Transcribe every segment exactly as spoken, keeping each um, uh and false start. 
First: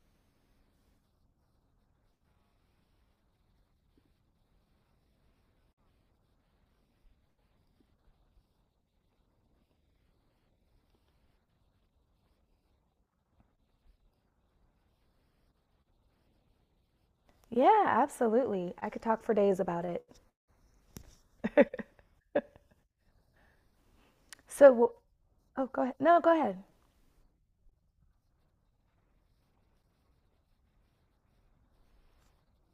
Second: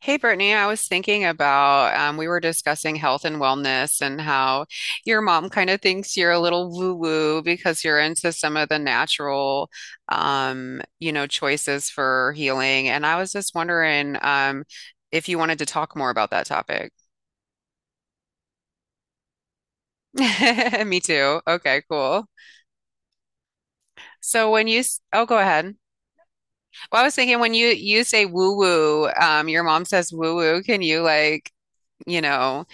Hey Brittany, I was thinking about um, we were discussing health and wellness and how your mom kind of thinks you're a little woo-woo because you're into some of the natural, um, you know, choices for healing. And I was just wondering um, if you wanted to talk more about that topic. Yeah, absolutely. I could talk for days about it. Me too. Okay, cool. So when So, you, s- wh- oh, go oh, ahead. go ahead. No, go ahead. Well, I was thinking when you you say woo-woo, um, your mom says woo-woo. Can you like, you know?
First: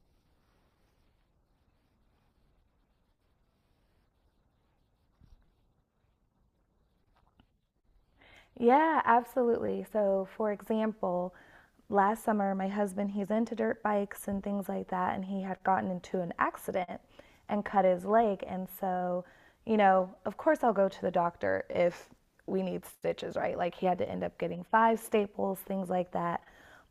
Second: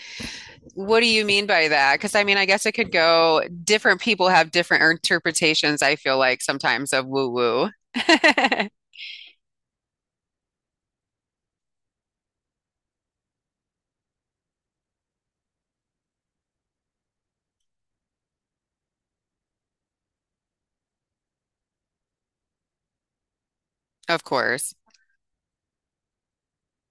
What do you mean by that? Because I mean, I guess it could go, different people have different interpretations, I feel like sometimes of woo woo. Yeah, absolutely. So, for example, last summer, my husband, he's into dirt bikes and things like that, and he had gotten into an accident and cut his leg. And so, you know, of course, I'll go to the doctor if we need stitches, right? Like, he had to Of end up getting course. five staples, things like that.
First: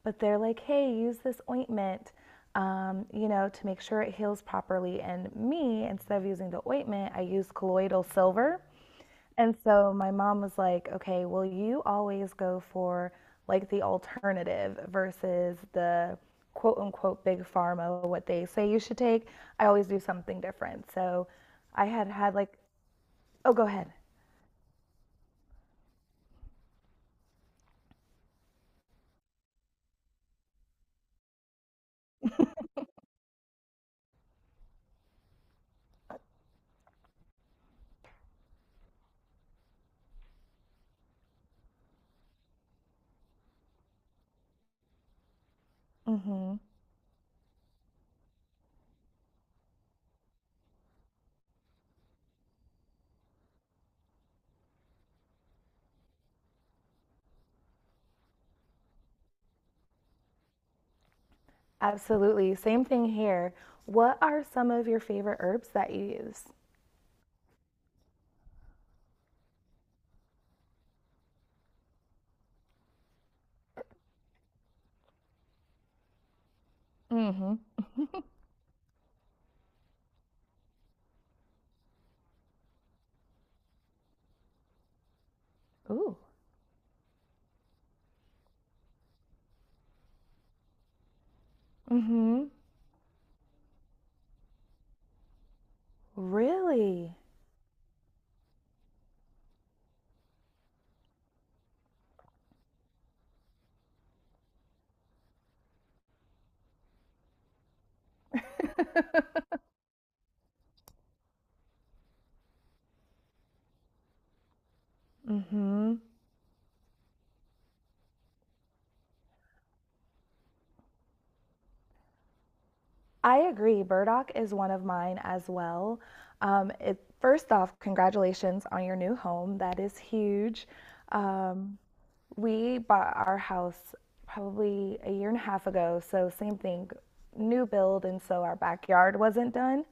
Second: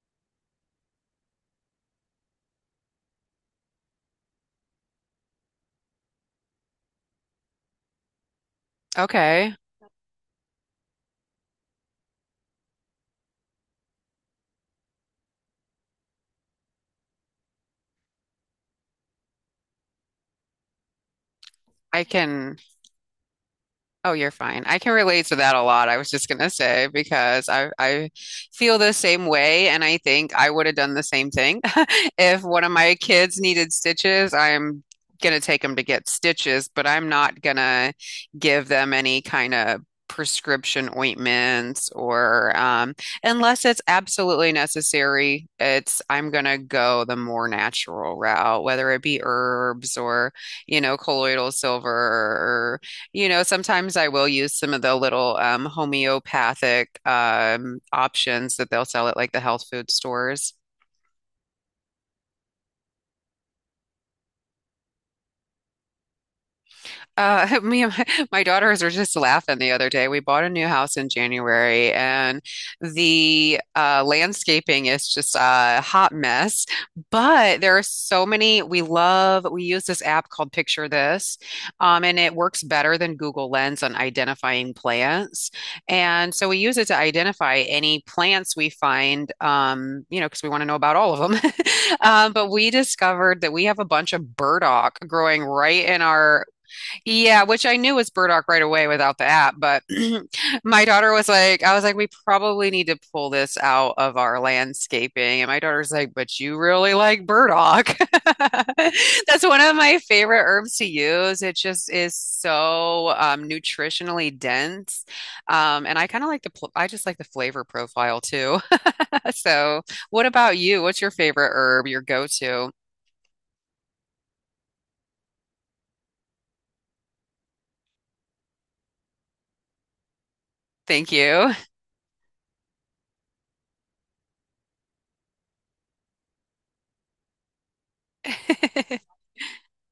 But they're like, hey, use this ointment, um, you know, to make sure it heals properly. And me, instead of using the ointment, I use colloidal silver. Okay. And so my mom was like, okay, well, you always go for like the alternative versus the quote unquote big pharma, what they say you should take. I always do something different. So I I had had can. like, oh, go ahead. Oh, you're fine. I can relate to that a lot. I was just gonna say because I I feel the same way, and I think I would have done the same thing. If one of my kids needed stitches, I'm gonna take them to get stitches, but I'm not gonna give them any kind of prescription ointments or um, unless it's absolutely necessary. It's I'm gonna Hmm. go the more natural route, whether it be herbs or you know colloidal silver, you know, sometimes I will use some of the little um, homeopathic um, options that they'll sell at like the health food stores. Absolutely. Same thing here. What are some of your favorite herbs that you use? Uh, me and my, my daughters were just laughing the other day. We bought a new house in January, and the uh, landscaping is just a hot mess. Hmm. But there are so many we love. We use this app called Picture This, um, and it works better than Google Lens on identifying plants. Ooh. And so we use it to identify any plants we find, um, you know, because we want to know about all of them. Um, hmm. But we discovered that we have a bunch of burdock growing right in our. Really? Yeah, which I knew was burdock right away without the app, but my daughter was like, I was like, we probably need to pull this out of our landscaping. And my daughter's like, but you really like burdock. That's one of my favorite herbs to use. It just is so um, nutritionally dense. Um, Hmm. and I kind of like the, pl- I just like the flavor profile too. So what about you? What's your favorite herb, your go-to? I agree. Burdock is one of mine as well. Um, it, first off, congratulations on your new home. That is huge. Thank you. Um, we bought our house probably a year and a half ago, so same thing, new build, and so our backyard wasn't done.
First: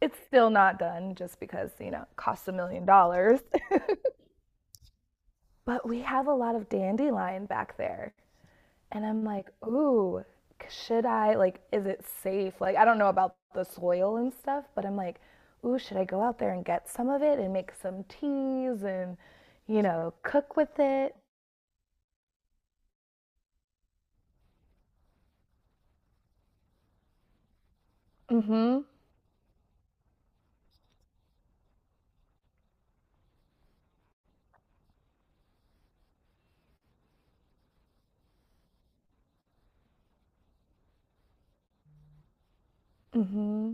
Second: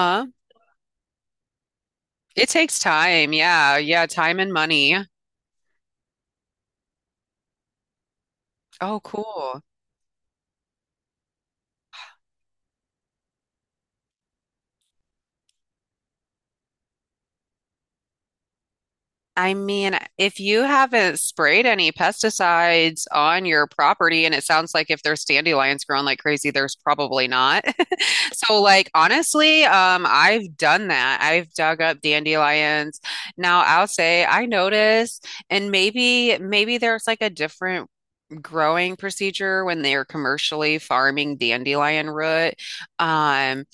It's still not done just because, you know, it It costs a takes million time. dollars. Yeah. Yeah. Time and money. But we have a lot of dandelion back there. Oh, And I'm like, cool. ooh, should I, like, is it safe? Like, I don't know about the soil and stuff, but I'm like, ooh, should I go out there and get some of it and make some teas and, I you mean, know, if cook you with it? haven't sprayed any pesticides on your property, and it sounds like if there's dandelions growing like crazy, there's probably not. Mm So, hmm. like, honestly, um, I've done that. I've dug up dandelions. Now, I'll say I noticed, and maybe, maybe there's like a different growing procedure when they're commercially farming dandelion root. Mm Um, hmm.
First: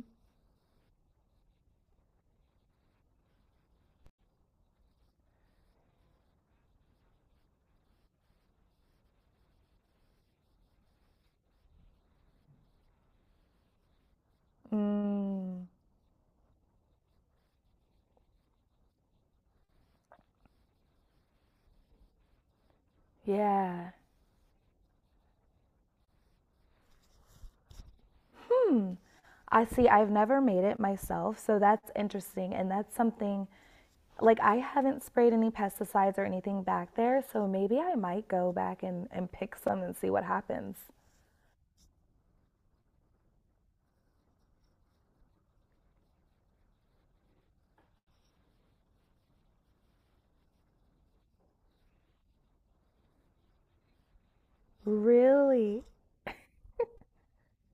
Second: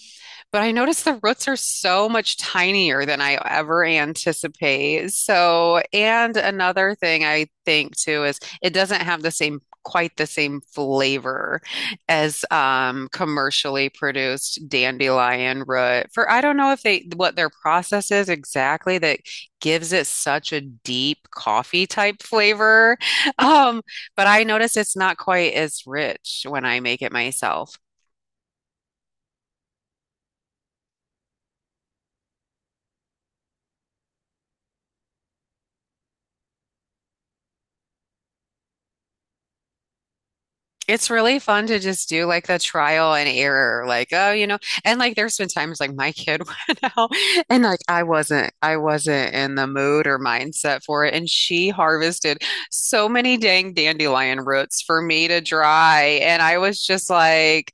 But I noticed the roots are so much tinier than I ever anticipate. So, and another thing I think too is it doesn't have the same, quite the same flavor as um, commercially produced dandelion Mm, root. For I don't know if they, what their process is exactly that gives it such a deep coffee type flavor. Um, yeah. but I notice it's not quite as rich when I make it myself. I see, I've never made it myself, so that's interesting. And that's something, like, I haven't sprayed any pesticides or anything back there, so maybe I might go back and, and pick some and see what happens. It's really fun to just do like the trial and error, like, oh, you know, and like there's been times like my kid went out and like I wasn't, I wasn't in the mood or mindset for it. And she harvested so many dang dandelion roots for me to Really? dry. And I was just like,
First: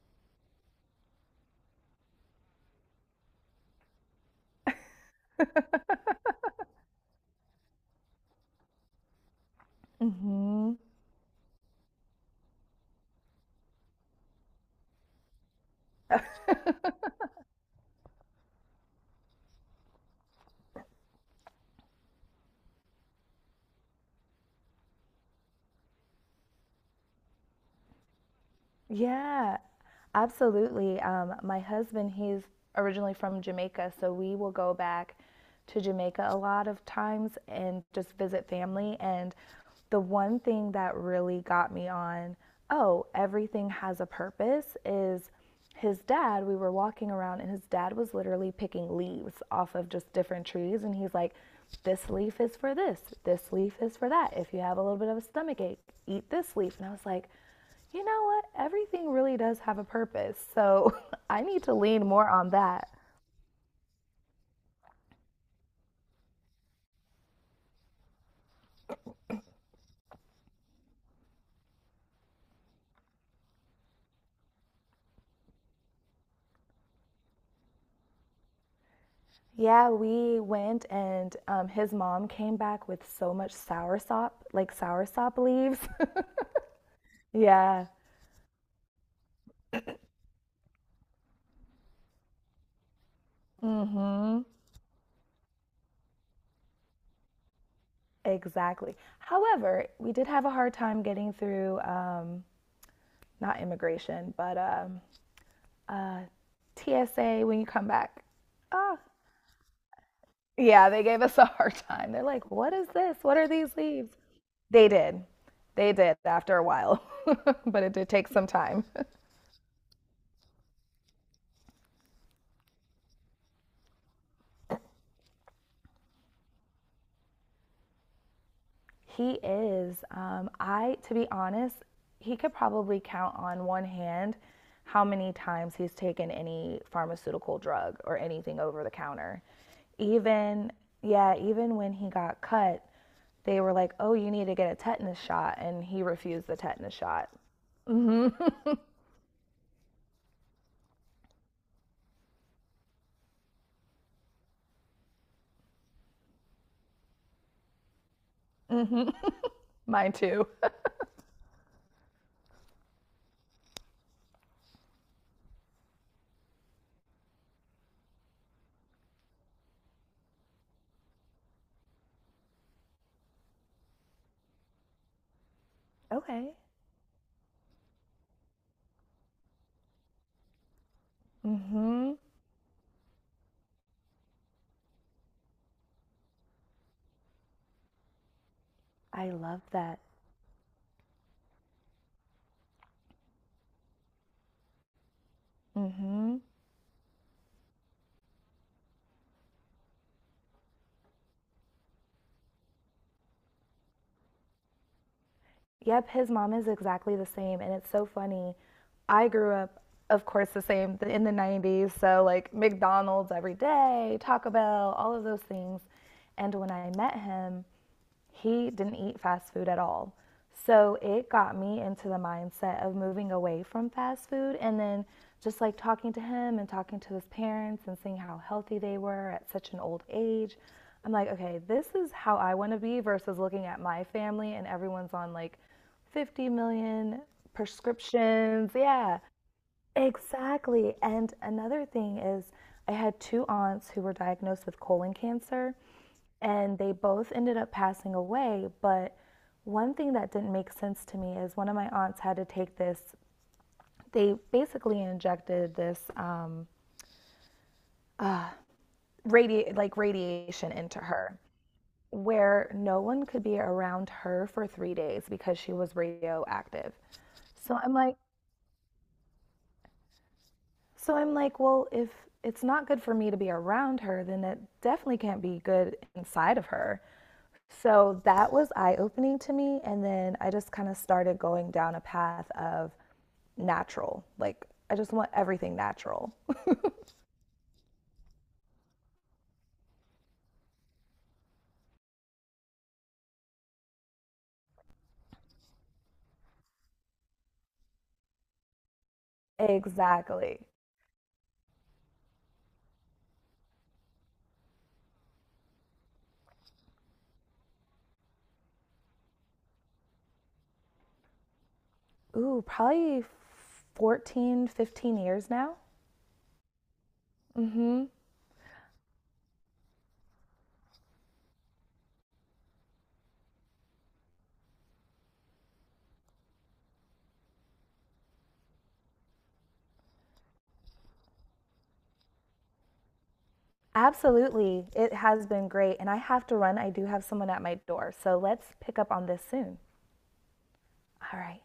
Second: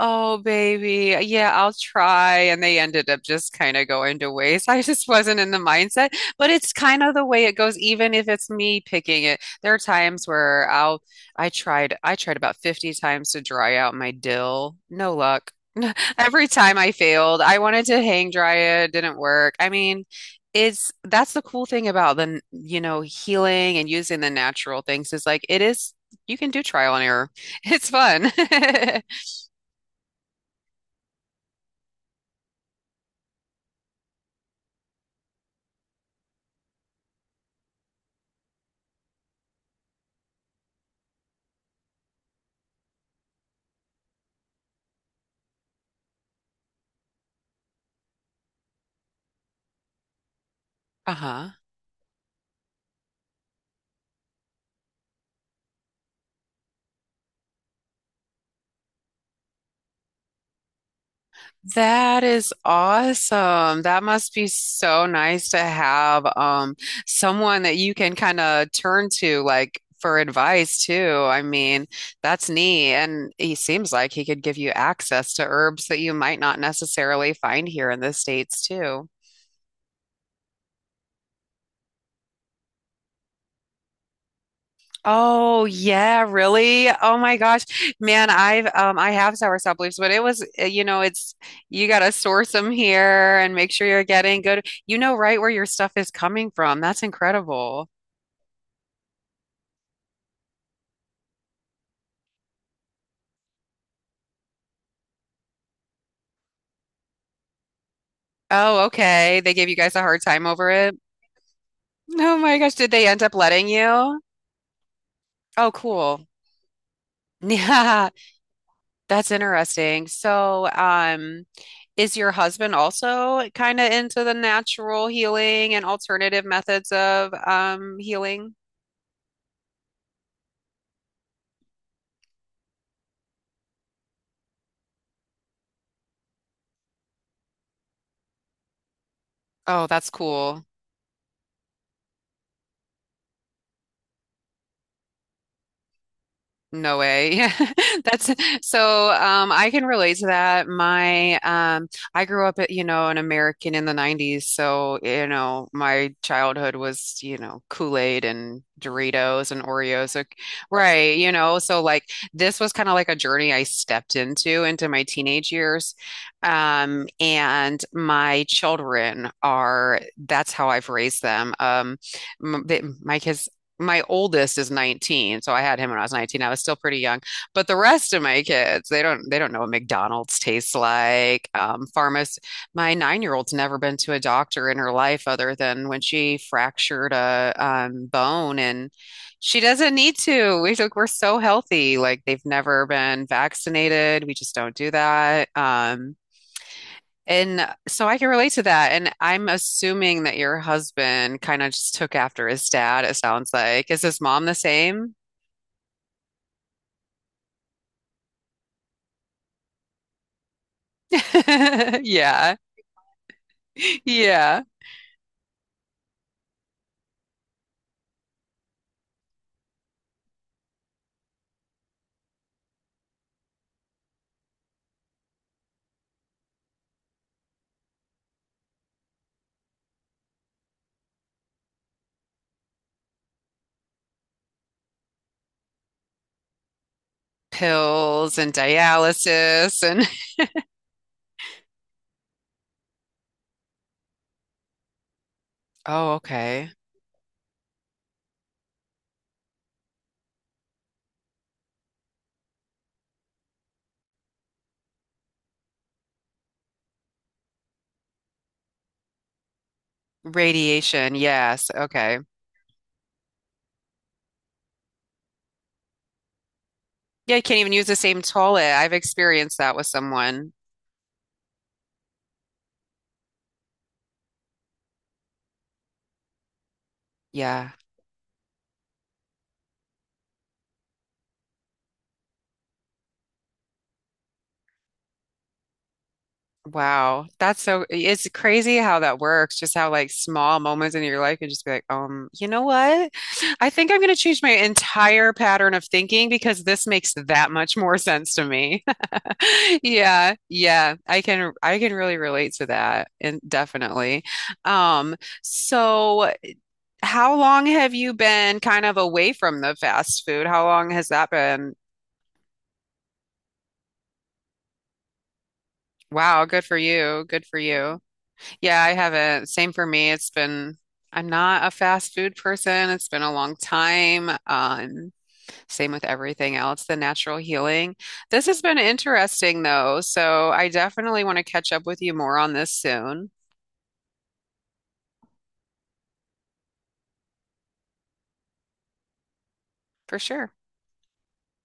oh, baby. Yeah, I'll try. And they ended up just kind of going to waste. I just wasn't in the mindset, but it's kind of the way it goes, even if it's me picking it. There are Mm times where hmm. I'll, I tried, I tried about fifty times to dry out my dill. No luck. Every time I failed, I wanted to hang dry it, didn't work. I mean, it's that's the cool thing about the, you know, healing and using the natural things is like it is, you can do trial and error. It's fun. Yeah, absolutely. Um, my husband, he's originally from Jamaica, so we will go back to Jamaica a lot of times and just visit family. And the one thing that really got me on, oh, everything has a purpose, is his dad. We were walking around, and his dad was literally picking leaves off of just different trees. And he's like, Uh-huh. this leaf is for this, this leaf is for that. If you have a little bit of a stomach ache, eat this leaf. And I was like, you know what? Everything really does have a purpose. So I need to lean That more on is that. awesome. That must be so nice to have um someone that you can kind of turn to like for advice too. I mean, that's neat. And he seems like he could give you access to herbs that you might not necessarily find here in the States too. Yeah, we went and um, his mom came back with so much soursop, like soursop Oh leaves. yeah, really? Oh my gosh. Yeah. Man, I've um I have soursop leaves, but it was uh, you know, it's you gotta source them here and make sure you're Mm-hmm. getting good. You know right where your stuff is coming from. That's incredible. Exactly. However, we did have a hard time getting through, um, not immigration, but um, uh, T S A when you come back. Oh, Ah, okay. They gave you guys a hard time over yeah, it. they gave us a hard time. They're Oh like, my "What gosh, is did they this? end up What are letting these leaves?" you? They did. Oh, They did cool. after a while, but it did Yeah, take some time. that's interesting. So, um, is your husband also kind of into the natural healing and alternative methods of um healing? He is. Um, I, to be honest, he could probably count on one hand how many times he's taken any pharmaceutical drug or anything over the counter. Oh, that's cool. Even, yeah, even when he got cut, they were like, "Oh, you need to get a tetanus shot," and he refused the tetanus No shot. way. That's so, um I can relate to that. My um I grew up at, you know, an American in the nineties, so you know, my childhood was, you know, Kool-Aid and Hmm. Doritos and Oreos. Mine So, too. right, you know, so like this was kind of like a journey I stepped into into my teenage years. Um and my children are that's how I've raised them. Um m- they, my kids my oldest is nineteen, so I had him when I was nineteen. I Okay. was still pretty young. But the rest of my kids, they don't they don't know what McDonald's tastes like. Um, Mhm. pharmac my nine-year-old's never been to a doctor in her life other than when she fractured a um, bone, and I she love doesn't that. need to. We like we're so healthy. Like they've never been vaccinated. We just don't do that. Um, Mhm. and so I can relate to that. And I'm assuming that your husband kind of just took after his dad, it sounds like. Is his mom the same? Yep, his mom is exactly the same, and it's so funny. I grew up, of course, the same th- in the nineties, so like Yeah. McDonald's every day, Taco Yeah. Bell, all of those things. And when I met him, he didn't eat fast food at all. So it got me into the mindset of moving away from fast food and then just like talking to him and talking to his parents and seeing how healthy they were at such an old age. I'm like, okay, this is how I want to be versus looking at my family and everyone's on like fifty million Pills and prescriptions. Yeah, dialysis and exactly. And another thing is, I had two aunts who were diagnosed with colon cancer, oh, okay. and they both ended up passing away. But one thing that didn't make sense to me is one of my aunts had to take this. They basically injected this um, radi- like radiation into Radiation. her, Yes. Okay. where no one could be around her for three days because she was radioactive. Yeah, you can't even So use I'm the like, same toilet. I've experienced that with someone. so I'm like, well, if it's not good for me to be around her, then it definitely can't be good inside of her. Yeah. So that was eye opening to me. And then I just kind of started going down a path of natural. Like, I just want everything natural. Wow. That's so, it's crazy how that works. Just how like small moments in your life can just be like, um, you know what? I think I'm going to change my entire pattern of thinking because this makes that much more sense to me. Yeah. Exactly. Yeah. I can, I can really relate to that and definitely. Um, so how long have you been kind of away from the fast food? How long has that been? Ooh, probably fourteen, fifteen years now. Wow. Good for you. Good for Mm you. hmm. Yeah, I haven't. Same for me. It's been, I'm not a fast food person. It's been a long time. Um, same with everything else, the natural healing. This has been interesting, though. So I definitely want to catch up with you more on this soon, Absolutely. It has been great. And I have to run. I do have someone at my door. So let's pick up on this soon. for sure. All right.